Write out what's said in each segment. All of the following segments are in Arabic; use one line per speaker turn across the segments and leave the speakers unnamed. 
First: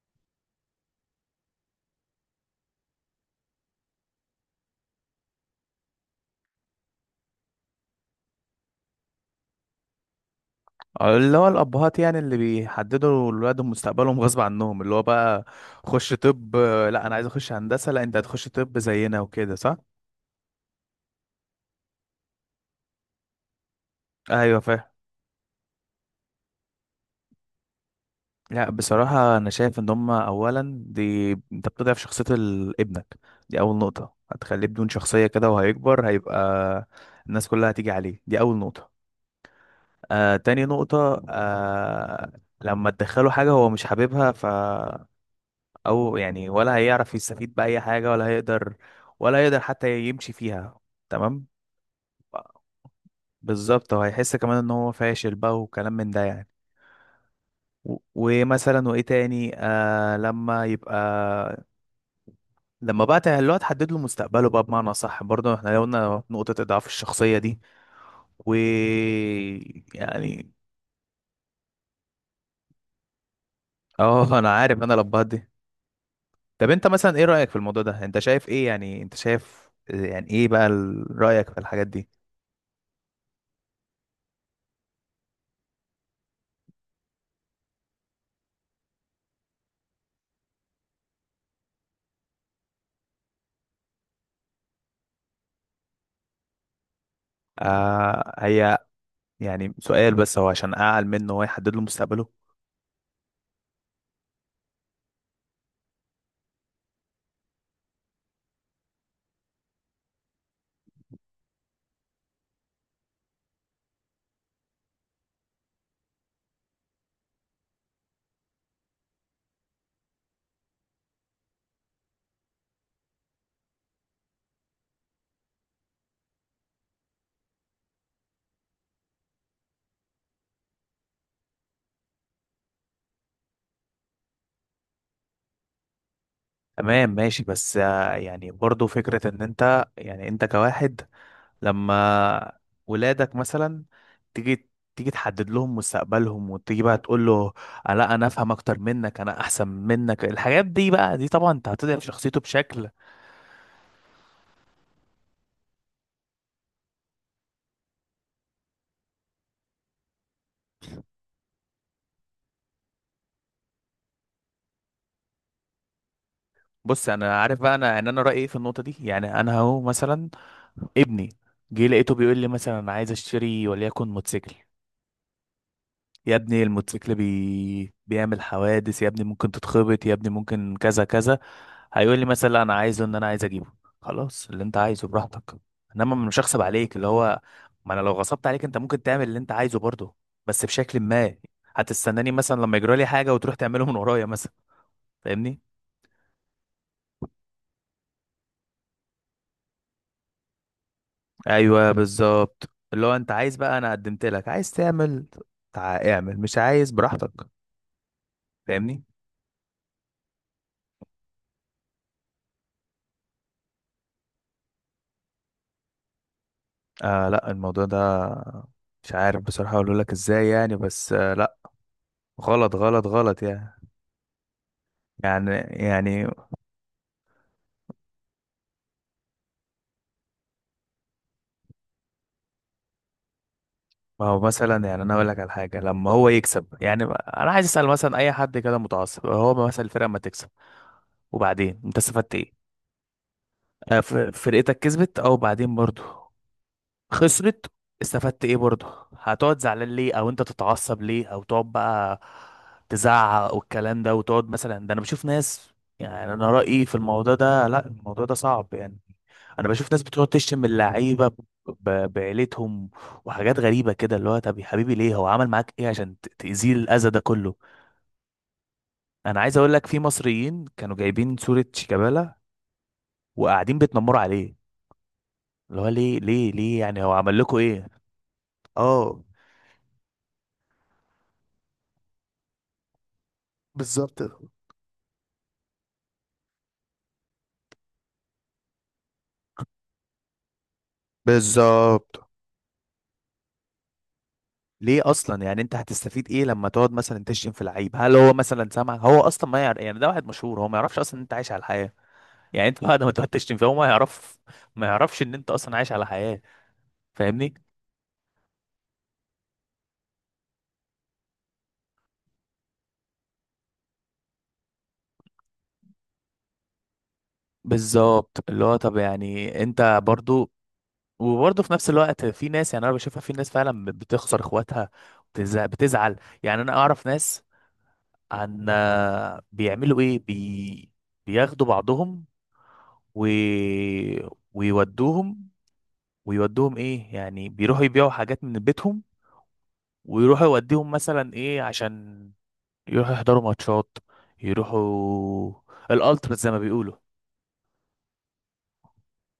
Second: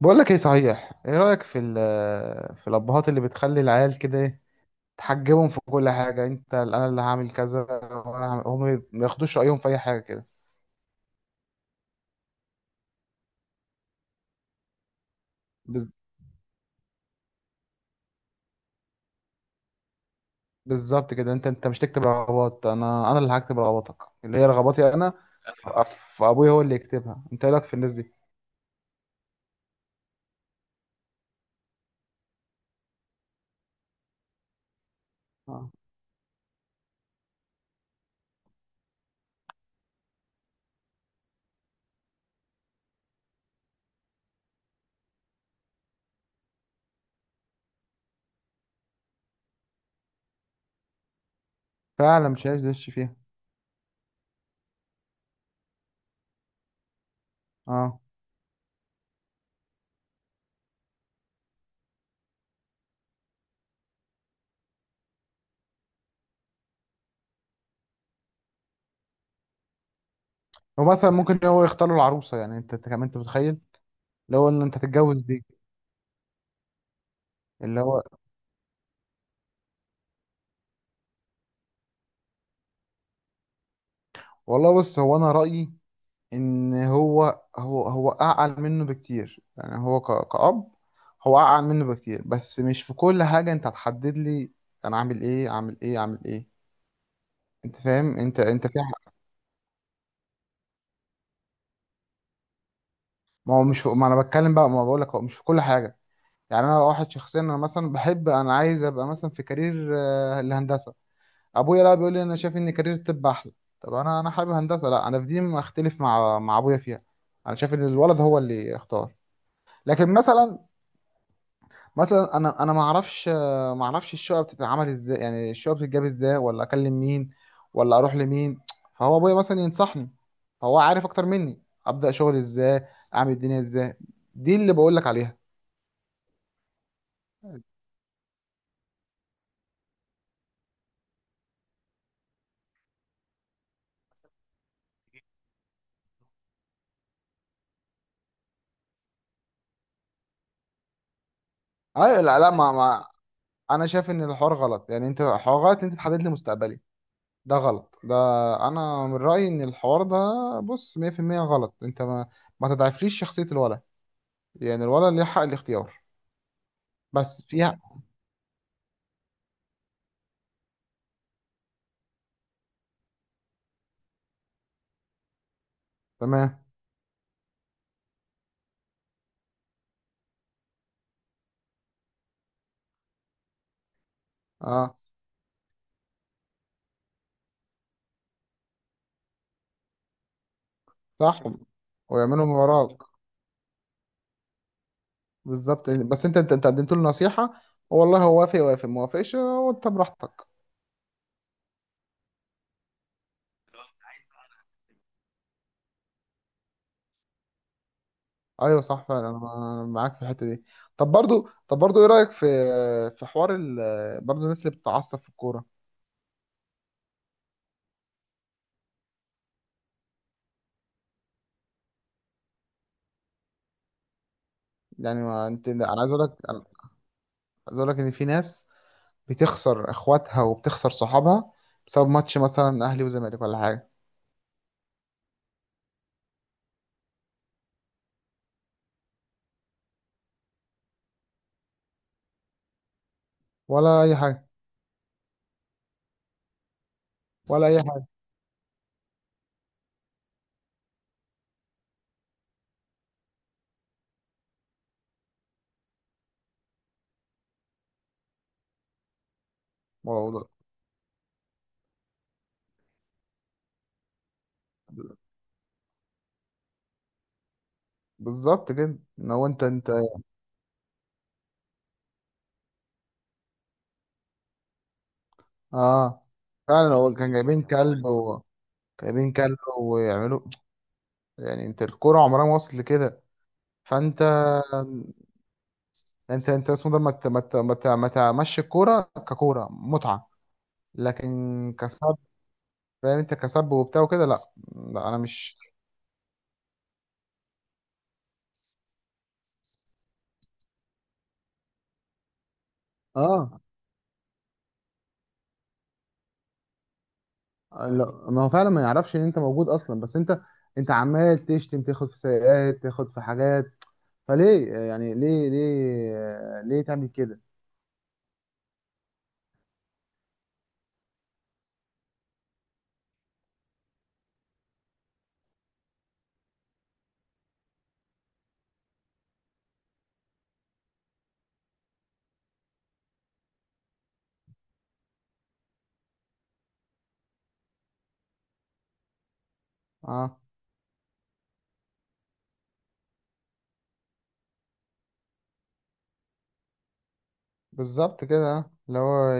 بقول لك ايه صحيح، ايه رأيك في الابهات اللي بتخلي العيال كده، ايه تحجبهم في كل حاجة. انت انا اللي هعمل كذا وانا هعمل هم، ما ياخدوش رأيهم في اي حاجة كده.
اللي هو الأبهات يعني اللي بيحددوا لولادهم مستقبلهم غصب عنهم، اللي هو بقى
بز-
خش طب، لا أنا عايز أخش هندسة، لا أنت هتخش طب زينا وكده، صح؟
بالظبط كده، انت مش تكتب رغبات، انا اللي هكتب رغباتك، اللي هي
أيوه، فاهم.
رغباتي انا. ف- فابويا هو اللي يكتبها. انت ايه رأيك في الناس دي؟
لا بصراحة أنا شايف إن هما، أولا دي أنت بتضعف شخصية ابنك. دي أول نقطة، هتخليه بدون شخصية كده
اه،
وهيكبر هيبقى الناس كلها هتيجي عليه. دي أول نقطة. تاني نقطة. لما تدخله حاجة هو مش حاببها، او يعني ولا هيعرف يستفيد بأي حاجة، ولا هيقدر حتى يمشي فيها. تمام.
فعلا مش عايز يدش فيها.
بالظبط، وهيحس كمان ان هو فاشل بقى وكلام من ده يعني.
اه،
ومثلا وايه تاني، لما يبقى، اللي هو تحدد له مستقبله بقى، بمعنى صح، برضه احنا قلنا نقطة اضعاف الشخصية دي، و يعني.
ومثلا ممكن هو يختار له العروسة، يعني انت كمان انت متخيل
اه،
اللي هو
انا
ان انت
عارف، انا
تتجوز
لبهت
دي؟
دي. طب انت مثلا ايه رأيك في
اللي
الموضوع
هو
ده؟ انت شايف ايه يعني؟ انت شايف يعني ايه بقى، رأيك في الحاجات دي؟
والله، بص، هو انا رأيي ان هو اعقل منه بكتير، يعني هو كأب هو اعقل منه بكتير، بس مش في كل حاجة انت هتحدد لي انا عامل ايه، عامل ايه، عامل ايه. انت فاهم؟
هي يعني سؤال بس، هو عشان اعقل منه ويحدد له مستقبله؟
ما هو مش في... ما انا بتكلم بقى، ما بقول لك هو مش في كل حاجة. يعني انا واحد شخصيا، انا مثلا بحب، انا عايز ابقى مثلا في كارير، الهندسة. ابويا لا بيقول لي انا شايف ان كارير الطب احلى. طب انا حابب هندسة. لا، انا في دي ما اختلف مع ابويا فيها، انا شايف ان الولد هو اللي اختار. لكن مثلا، مثلا انا ما اعرفش، ما اعرفش الشقه بتتعمل ازاي، يعني الشقه بتتجاب ازاي، ولا اكلم مين، ولا اروح لمين، فهو ابويا مثلا ينصحني، فهو عارف اكتر مني ابدا شغل ازاي، اعمل الدنيا ازاي. دي اللي بقول لك عليها.
تمام ماشي، بس يعني برضه فكرة ان انت يعني، انت كواحد لما ولادك مثلا تيجي تيجي تحدد لهم مستقبلهم، وتيجي بقى تقول له لا انا افهم اكتر منك، انا احسن منك، الحاجات دي بقى، دي طبعا انت هتضعف
اي، لا
شخصيته
لا، ما,
بشكل.
ما انا شايف ان الحوار غلط، يعني انت الحوار غلط، انت تحدد لي مستقبلي، ده غلط ده. انا من رايي ان الحوار ده، بص، 100% غلط. انت ما تضعفليش شخصيه الولد، يعني الولد ليه حق الاختيار
بص انا
بس
عارف بقى،
فيها.
انا رايي ايه في النقطة دي، يعني انا اهو مثلا ابني جه لقيته بيقول لي مثلا انا عايز اشتري وليكن موتوسيكل. يا
تمام،
ابني الموتوسيكل بيعمل حوادث، يا ابني ممكن تتخبط، يا ابني ممكن كذا كذا. هيقول لي مثلا لا انا عايزه، ان انا عايز اجيبه. خلاص، اللي انت
اه،
عايزه براحتك، انما مش هغصب عليك اللي هو، ما انا لو غصبت عليك انت ممكن تعمل اللي انت عايزه برضه، بس بشكل ما،
صح،
هتستناني
ويعملوا من
مثلا لما يجرى
وراك.
لي حاجه وتروح تعمله من ورايا مثلا. فاهمني؟
بالظبط، بس انت قدمت له نصيحة، والله هو وافق، وافق ما وافقش، وانت براحتك.
ايوه بالظبط، اللي هو انت عايز بقى، انا قدمت لك، عايز تعمل اعمل، مش عايز براحتك.
ايوه
فاهمني؟
صح فعلا، انا معاك في الحته دي. طب برضو، ايه رايك في في حوار ال... برضو الناس اللي بتتعصب في الكوره.
لا الموضوع ده، مش عارف بصراحة اقول لك ازاي يعني، بس لا، غلط غلط غلط يعني
يعني ما
يعني
انت، انا عايز اقول
يعني
لك عايز اقول لك ان في ناس بتخسر اخواتها وبتخسر صحابها، بسبب ماتش مثلا اهلي وزمالك ولا حاجه،
ما هو مثلا يعني، انا اقول لك على حاجة، لما هو يكسب يعني، انا عايز اسأل مثلا اي حد كده متعصب، هو مثلا الفرقة ما تكسب وبعدين انت استفدت ايه؟
ولا اي حاجه،
فرقتك كسبت، او بعدين برضه خسرت،
ولا اي حاجه.
استفدت ايه برضه؟ هتقعد زعلان ليه، او انت تتعصب ليه، او تقعد بقى تزعق والكلام ده وتقعد مثلا. ده انا بشوف ناس يعني، انا رأيي في الموضوع ده لا، الموضوع ده صعب يعني. انا بشوف ناس بتقعد
والله.
تشتم اللعيبة بعيلتهم وحاجات غريبة كده، اللي هو طب يا حبيبي ليه، هو عمل معاك ايه عشان تأذيه الأذى ده كله؟
بالظبط كده ان
انا
هو
عايز
انت
اقول لك
انت
في مصريين كانوا جايبين صورة شيكابالا وقاعدين بيتنمروا عليه، اللي هو ليه
اه،
ليه ليه
فعلا
يعني، هو
هو كان
عمل لكم
جايبين
ايه؟
كلب
اه،
جايبين كلب ويعملوا، يعني انت الكوره عمرها ما وصلت لكده.
بالظبط.
فانت انت انت اسمه ده ما تمشي الكوره ككوره متعه، لكن كسب.
بالظبط
فاهم، انت كسب وبتاع وكده. لا،
ليه
لا، انا
اصلا،
مش،
يعني انت هتستفيد ايه لما تقعد مثلا تشتم في لعيب؟ هل هو مثلا سامع؟ هو اصلا ما يعرف يعني، ده واحد مشهور، هو ما يعرفش اصلا ان انت عايش على الحياه. يعني انت بعد ما تقعد تشتم
اه،
فيه هو ما يعرف، ما يعرفش ان انت اصلا عايش على حياه. فاهمني؟
لا. ما هو فعلا ما يعرفش ان انت موجود اصلا، بس انت عمال تشتم، تاخد في سيئات، تاخد في حاجات. فليه، يعني ليه ليه ليه تعمل كده.
بالظبط اللي هو، طب يعني انت برضو، وبرضه في نفس الوقت في ناس، يعني انا بشوفها في ناس فعلا بتخسر اخواتها، بتزعل. يعني انا اعرف ناس عن بيعملوا ايه، بياخدوا بعضهم، و... ويودوهم، ويودوهم ايه يعني، بيروحوا يبيعوا حاجات من بيتهم
اه.
ويروحوا يوديهم مثلا ايه، عشان يروحوا يحضروا ماتشات، يروحوا الالتراس زي ما بيقولوا.
بالظبط كده، اللي هو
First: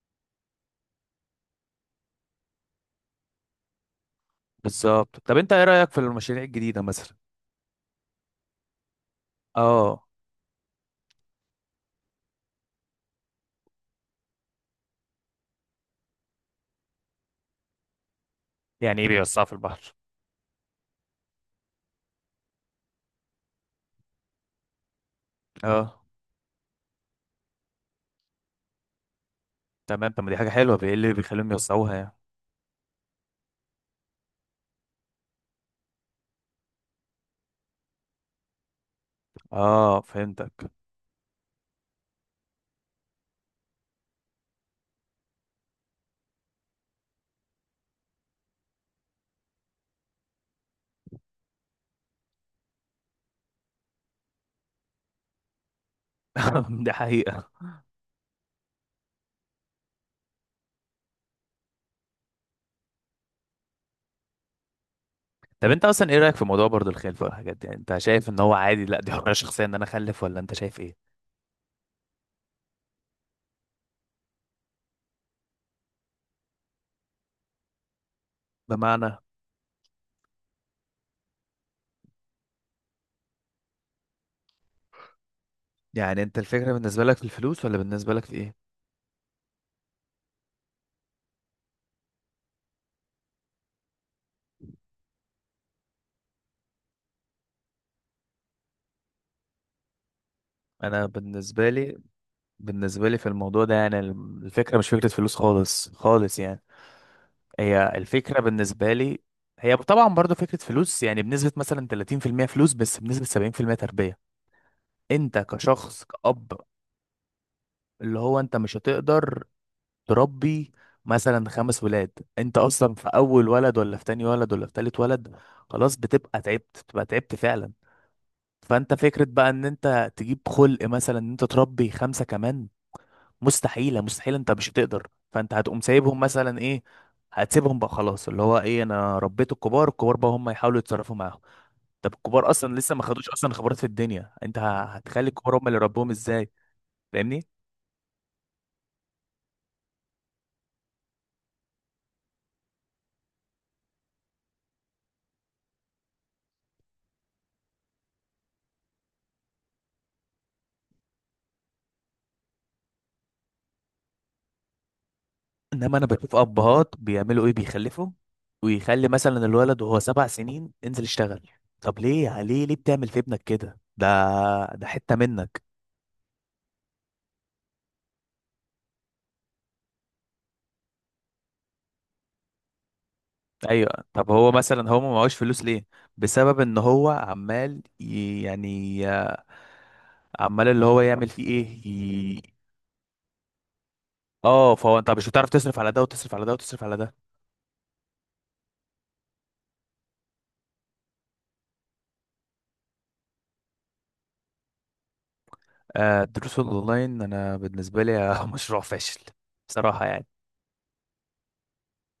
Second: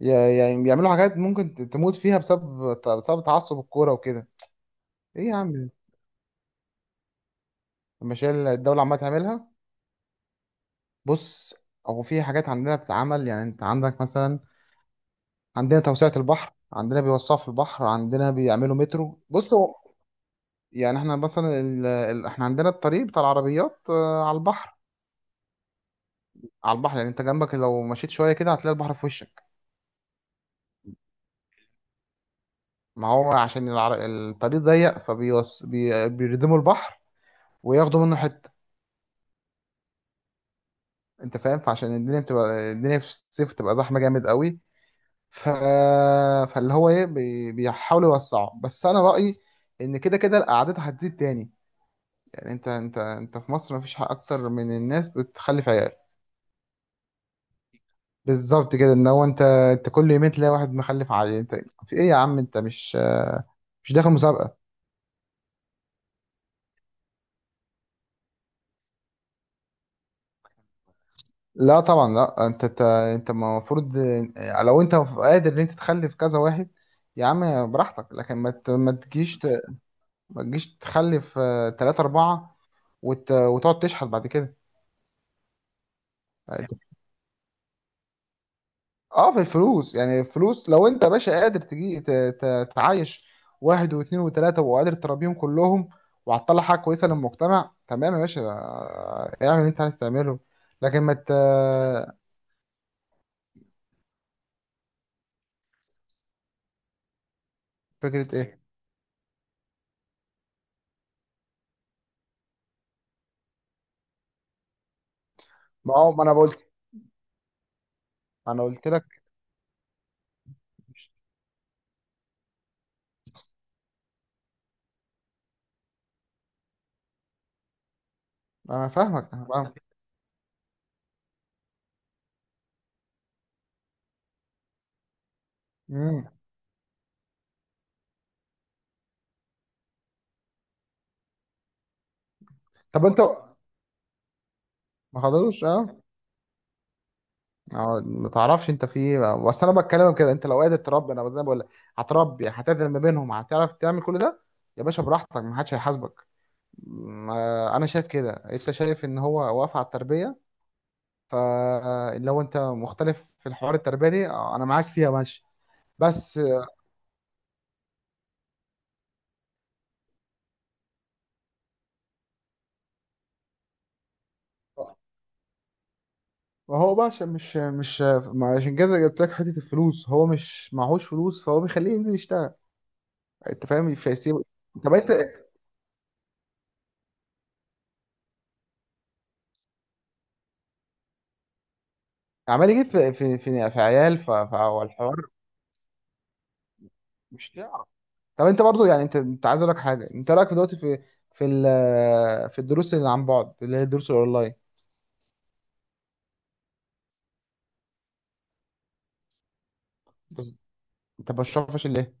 يعني بيعملوا حاجات ممكن تموت فيها، بسبب تعصب الكوره وكده.
بالظبط.
ايه يا
طب انت ايه
عم،
رأيك في المشاريع الجديدة مثلا؟
المشاريع اللي الدوله عماله تعملها.
اه.
بص، هو في حاجات عندنا بتتعمل، يعني انت عندك مثلا، عندنا توسعه البحر، عندنا بيوسعوا في البحر، عندنا بيعملوا
يعني ايه
مترو.
بيوسعوا في
بص هو
البحر؟
يعني احنا مثلا احنا عندنا الطريق بتاع العربيات، على البحر،
اه
على البحر. يعني انت جنبك لو مشيت شويه كده هتلاقي البحر في وشك.
تمام، طب ما دي حاجة حلوة، ايه اللي بيخليهم يوسعوها يعني؟
ما هو عشان الطريق ضيق، بيردموا البحر وياخدوا منه حته،
اه فهمتك.
انت فاهم. فعشان الدنيا في الصيف بتبقى زحمه جامد قوي. ف... فاللي هو ايه، بيحاولوا يوسعوا، بس انا رايي ان كده كده الاعداد هتزيد تاني. يعني انت في مصر مفيش حق اكتر من الناس بتخلف عيال.
دي حقيقة.
بالظبط كده ان هو، انت كل يومين تلاقي واحد مخلف عيال. انت في ايه يا عم، انت مش داخل مسابقه.
طب انت اصلا ايه رأيك في موضوع برضه الخلفة والحاجات دي؟ يعني انت شايف ان هو عادي، لا دي حرية شخصية ان انا اخلف، ولا انت شايف ايه؟
لا طبعا، لا، انت المفروض لو انت قادر ان انت تخلف كذا واحد يا عم براحتك، لكن ما ت- ما
بمعنى،
تجيش ت- ما تجيش تخلف، تلاتة أربعة وتقعد تشحت بعد كده.
يعني انت الفكرة بالنسبة لك في الفلوس، ولا بالنسبة لك في ايه؟
اه، في الفلوس، يعني الفلوس لو انت يا باشا قادر تجي تعايش واحد واثنين وثلاثة وقادر تربيهم كلهم، وهتطلع حاجة كويسة للمجتمع، تمام يا باشا، اعمل اللي انت عايز تعمله، لكن
انا
ما ت...
بالنسبه لي، في الموضوع ده، يعني الفكره مش فكره فلوس خالص خالص يعني، هي
فكرة
الفكره
ايه؟
بالنسبه لي، هي طبعا برضو فكره فلوس، يعني بنسبه مثلا 30% فلوس، بس بنسبه 70% تربيه. انت
ما
كشخص
هو ما انا
كأب،
قلت،
اللي هو انت
انا
مش
قلت لك.
هتقدر تربي مثلا 5 ولاد. انت اصلا في اول ولد، ولا في تاني ولد، ولا في تالت ولد، خلاص بتبقى تعبت، فعلا
انا
فانت فكره
فاهمك، انا
بقى ان
فاهمك.
انت تجيب خلق، مثلا ان انت تربي خمسه كمان، مستحيلة مستحيلة، انت مش هتقدر. فانت هتقوم سايبهم
مم.
مثلا ايه، هتسيبهم بقى خلاص، اللي هو ايه، انا ربيت الكبار، الكبار بقى هم يحاولوا يتصرفوا معاهم. طب الكبار اصلا لسه ما
طب انت،
خدوش اصلا خبرات في الدنيا، انت
ما
هتخلي الكبار
حضروش،
هم اللي
اه.
ربوهم ازاي؟ فاهمني؟
اه، ما تعرفش انت في ايه، بس انا بتكلم كده، انت لو قادر تربي انا زي ما بقول لك هتربي، هتعدل ما بينهم، هتعرف تعمل كل ده، يا باشا براحتك، ما حدش هيحاسبك. انا شايف كده، انت شايف ان هو واقف على التربيه، فلو انت مختلف في الحوار التربيه دي، انا معاك فيها ماشي.
انما انا بشوف
بس
ابهات بيعملوا ايه، بيخلفوا ويخلي مثلا الولد وهو 7 سنين انزل اشتغل. طب ليه ليه ليه بتعمل في ابنك كده؟ ده حتة منك.
هو بقى عشان مش، ما عشان كده جبت لك حته الفلوس، هو مش معهوش فلوس فهو بيخليه ينزل يشتغل، انت
ايوه
فاهم
طب
فيسيب. طب
هو
انت
مثلا، هو ما
بقيت
معهوش فلوس ليه؟ بسبب ان هو عمال يعني، عمال اللي هو يعمل فيه ايه
عمال يجيب في عيال،
اه
فهو
فهو انت
الحوار،
مش هتعرف تصرف على ده، وتصرف على ده، وتصرف على ده.
مش تعرف. طب انت برضو يعني انت عايز اقول لك حاجه، انت رايك في دلوقتي في في الدروس اللي عن بعد اللي هي الدروس الاونلاين.
آه الدروس الاونلاين انا بالنسبه لي مشروع فاشل بصراحه يعني.
بس انت بشوفش ليه.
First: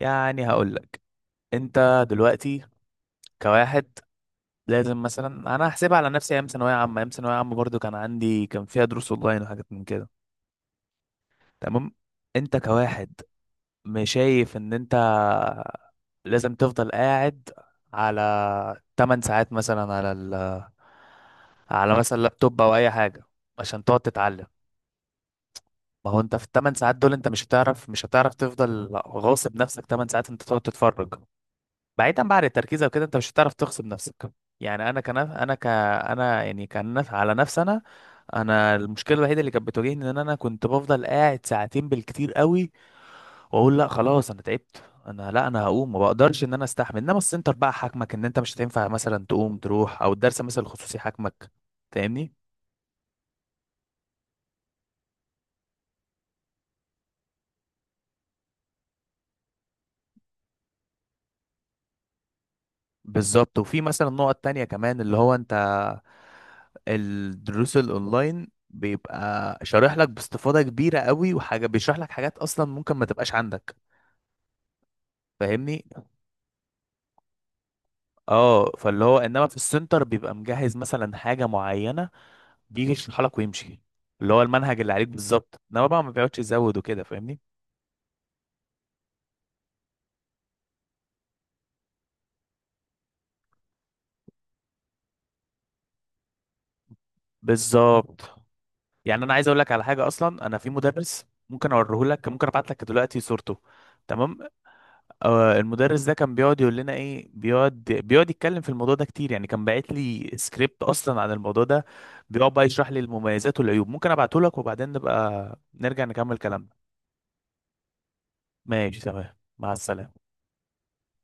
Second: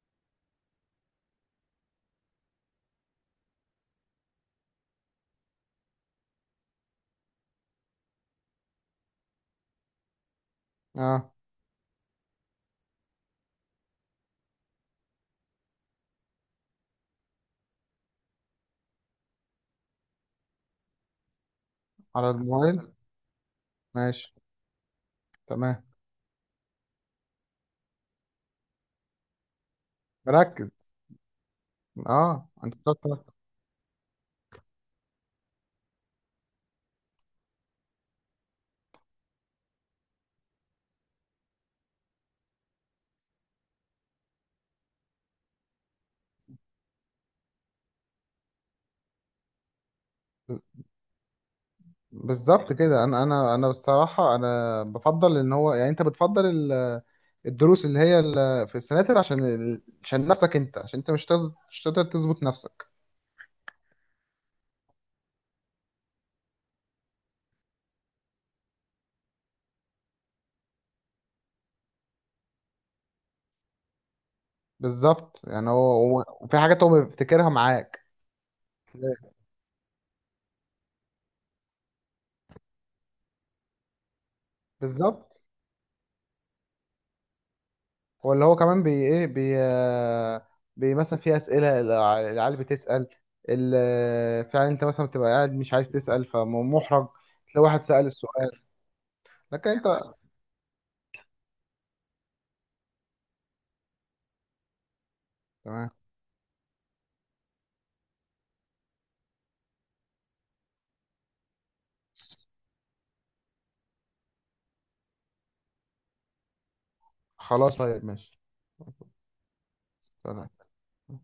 يعني هقول لك، انت دلوقتي كواحد لازم، مثلا انا هحسبها على نفسي، ايام ثانويه عامه برضو كان عندي، كان فيها دروس اونلاين وحاجات من كده.
اه،
تمام. انت كواحد مش شايف ان انت لازم تفضل قاعد على 8 ساعات مثلا، على على مثلا
على
لابتوب او
الموبايل،
اي حاجه عشان تقعد
ماشي،
تتعلم؟
تمام،
ما هو انت في ال 8 ساعات دول انت مش هتعرف تفضل غاصب نفسك 8 ساعات، انت تقعد
مركز.
تتفرج بعيدا بقى عن
اه، انت
التركيز او
بتقعد
كده، انت مش
تركز.
هتعرف تغصب نفسك. يعني انا كان، انا يعني كان على نفسي انا، انا المشكله الوحيده اللي كانت بتواجهني ان انا كنت بفضل قاعد ساعتين بالكتير قوي، واقول لا خلاص انا تعبت، انا لا انا هقوم ما بقدرش ان انا استحمل. انما السنتر بقى حاكمك ان انت مش هتنفع مثلا تقوم تروح، او الدرس مثلا الخصوصي حاكمك. فاهمني؟
بالظبط كده، انا الصراحه انا بفضل ان هو، يعني انت بتفضل الدروس اللي هي في السناتر عشان عشان نفسك انت، عشان انت مش تقدر تظبط نفسك.
بالظبط. وفي مثلا نقط تانية كمان اللي هو انت، الدروس الاونلاين بيبقى شارح لك باستفاضة كبيرة قوي، وحاجة بيشرح لك حاجات اصلا ممكن ما تبقاش عندك.
بالظبط يعني
فاهمني؟
هو، وفي حاجات هو بيفتكرها معاك.
اه فاللي هو انما في السنتر بيبقى مجهز مثلا حاجة معينة، بيجي يشرح لك ويمشي، اللي هو المنهج اللي عليك
بالظبط،
بالظبط، انما بقى ما بيقعدش يزود وكده. فاهمني؟
ولا هو كمان بي ايه بي آه، بي مثلا في اسئله العيال بتسال، فعلا انت مثلا بتبقى قاعد مش عايز تسال فمحرج، تلاقي واحد سال
بالظبط.
السؤال.
يعني انا عايز اقول
لكن
لك على
انت،
حاجه اصلا، انا في مدرس ممكن اوريه لك، ممكن ابعت لك دلوقتي صورته. تمام. آه
تمام،
المدرس ده كان بيقعد يقول لنا ايه، بيقعد يتكلم في الموضوع ده كتير يعني، كان باعت لي سكريبت اصلا عن الموضوع ده. بيقعد بقى يشرح لي المميزات والعيوب، ممكن ابعته لك وبعدين نبقى نرجع نكمل كلامنا.
خلاص، طيب، ماشي،
ماشي تمام، مع السلامه.
تمام.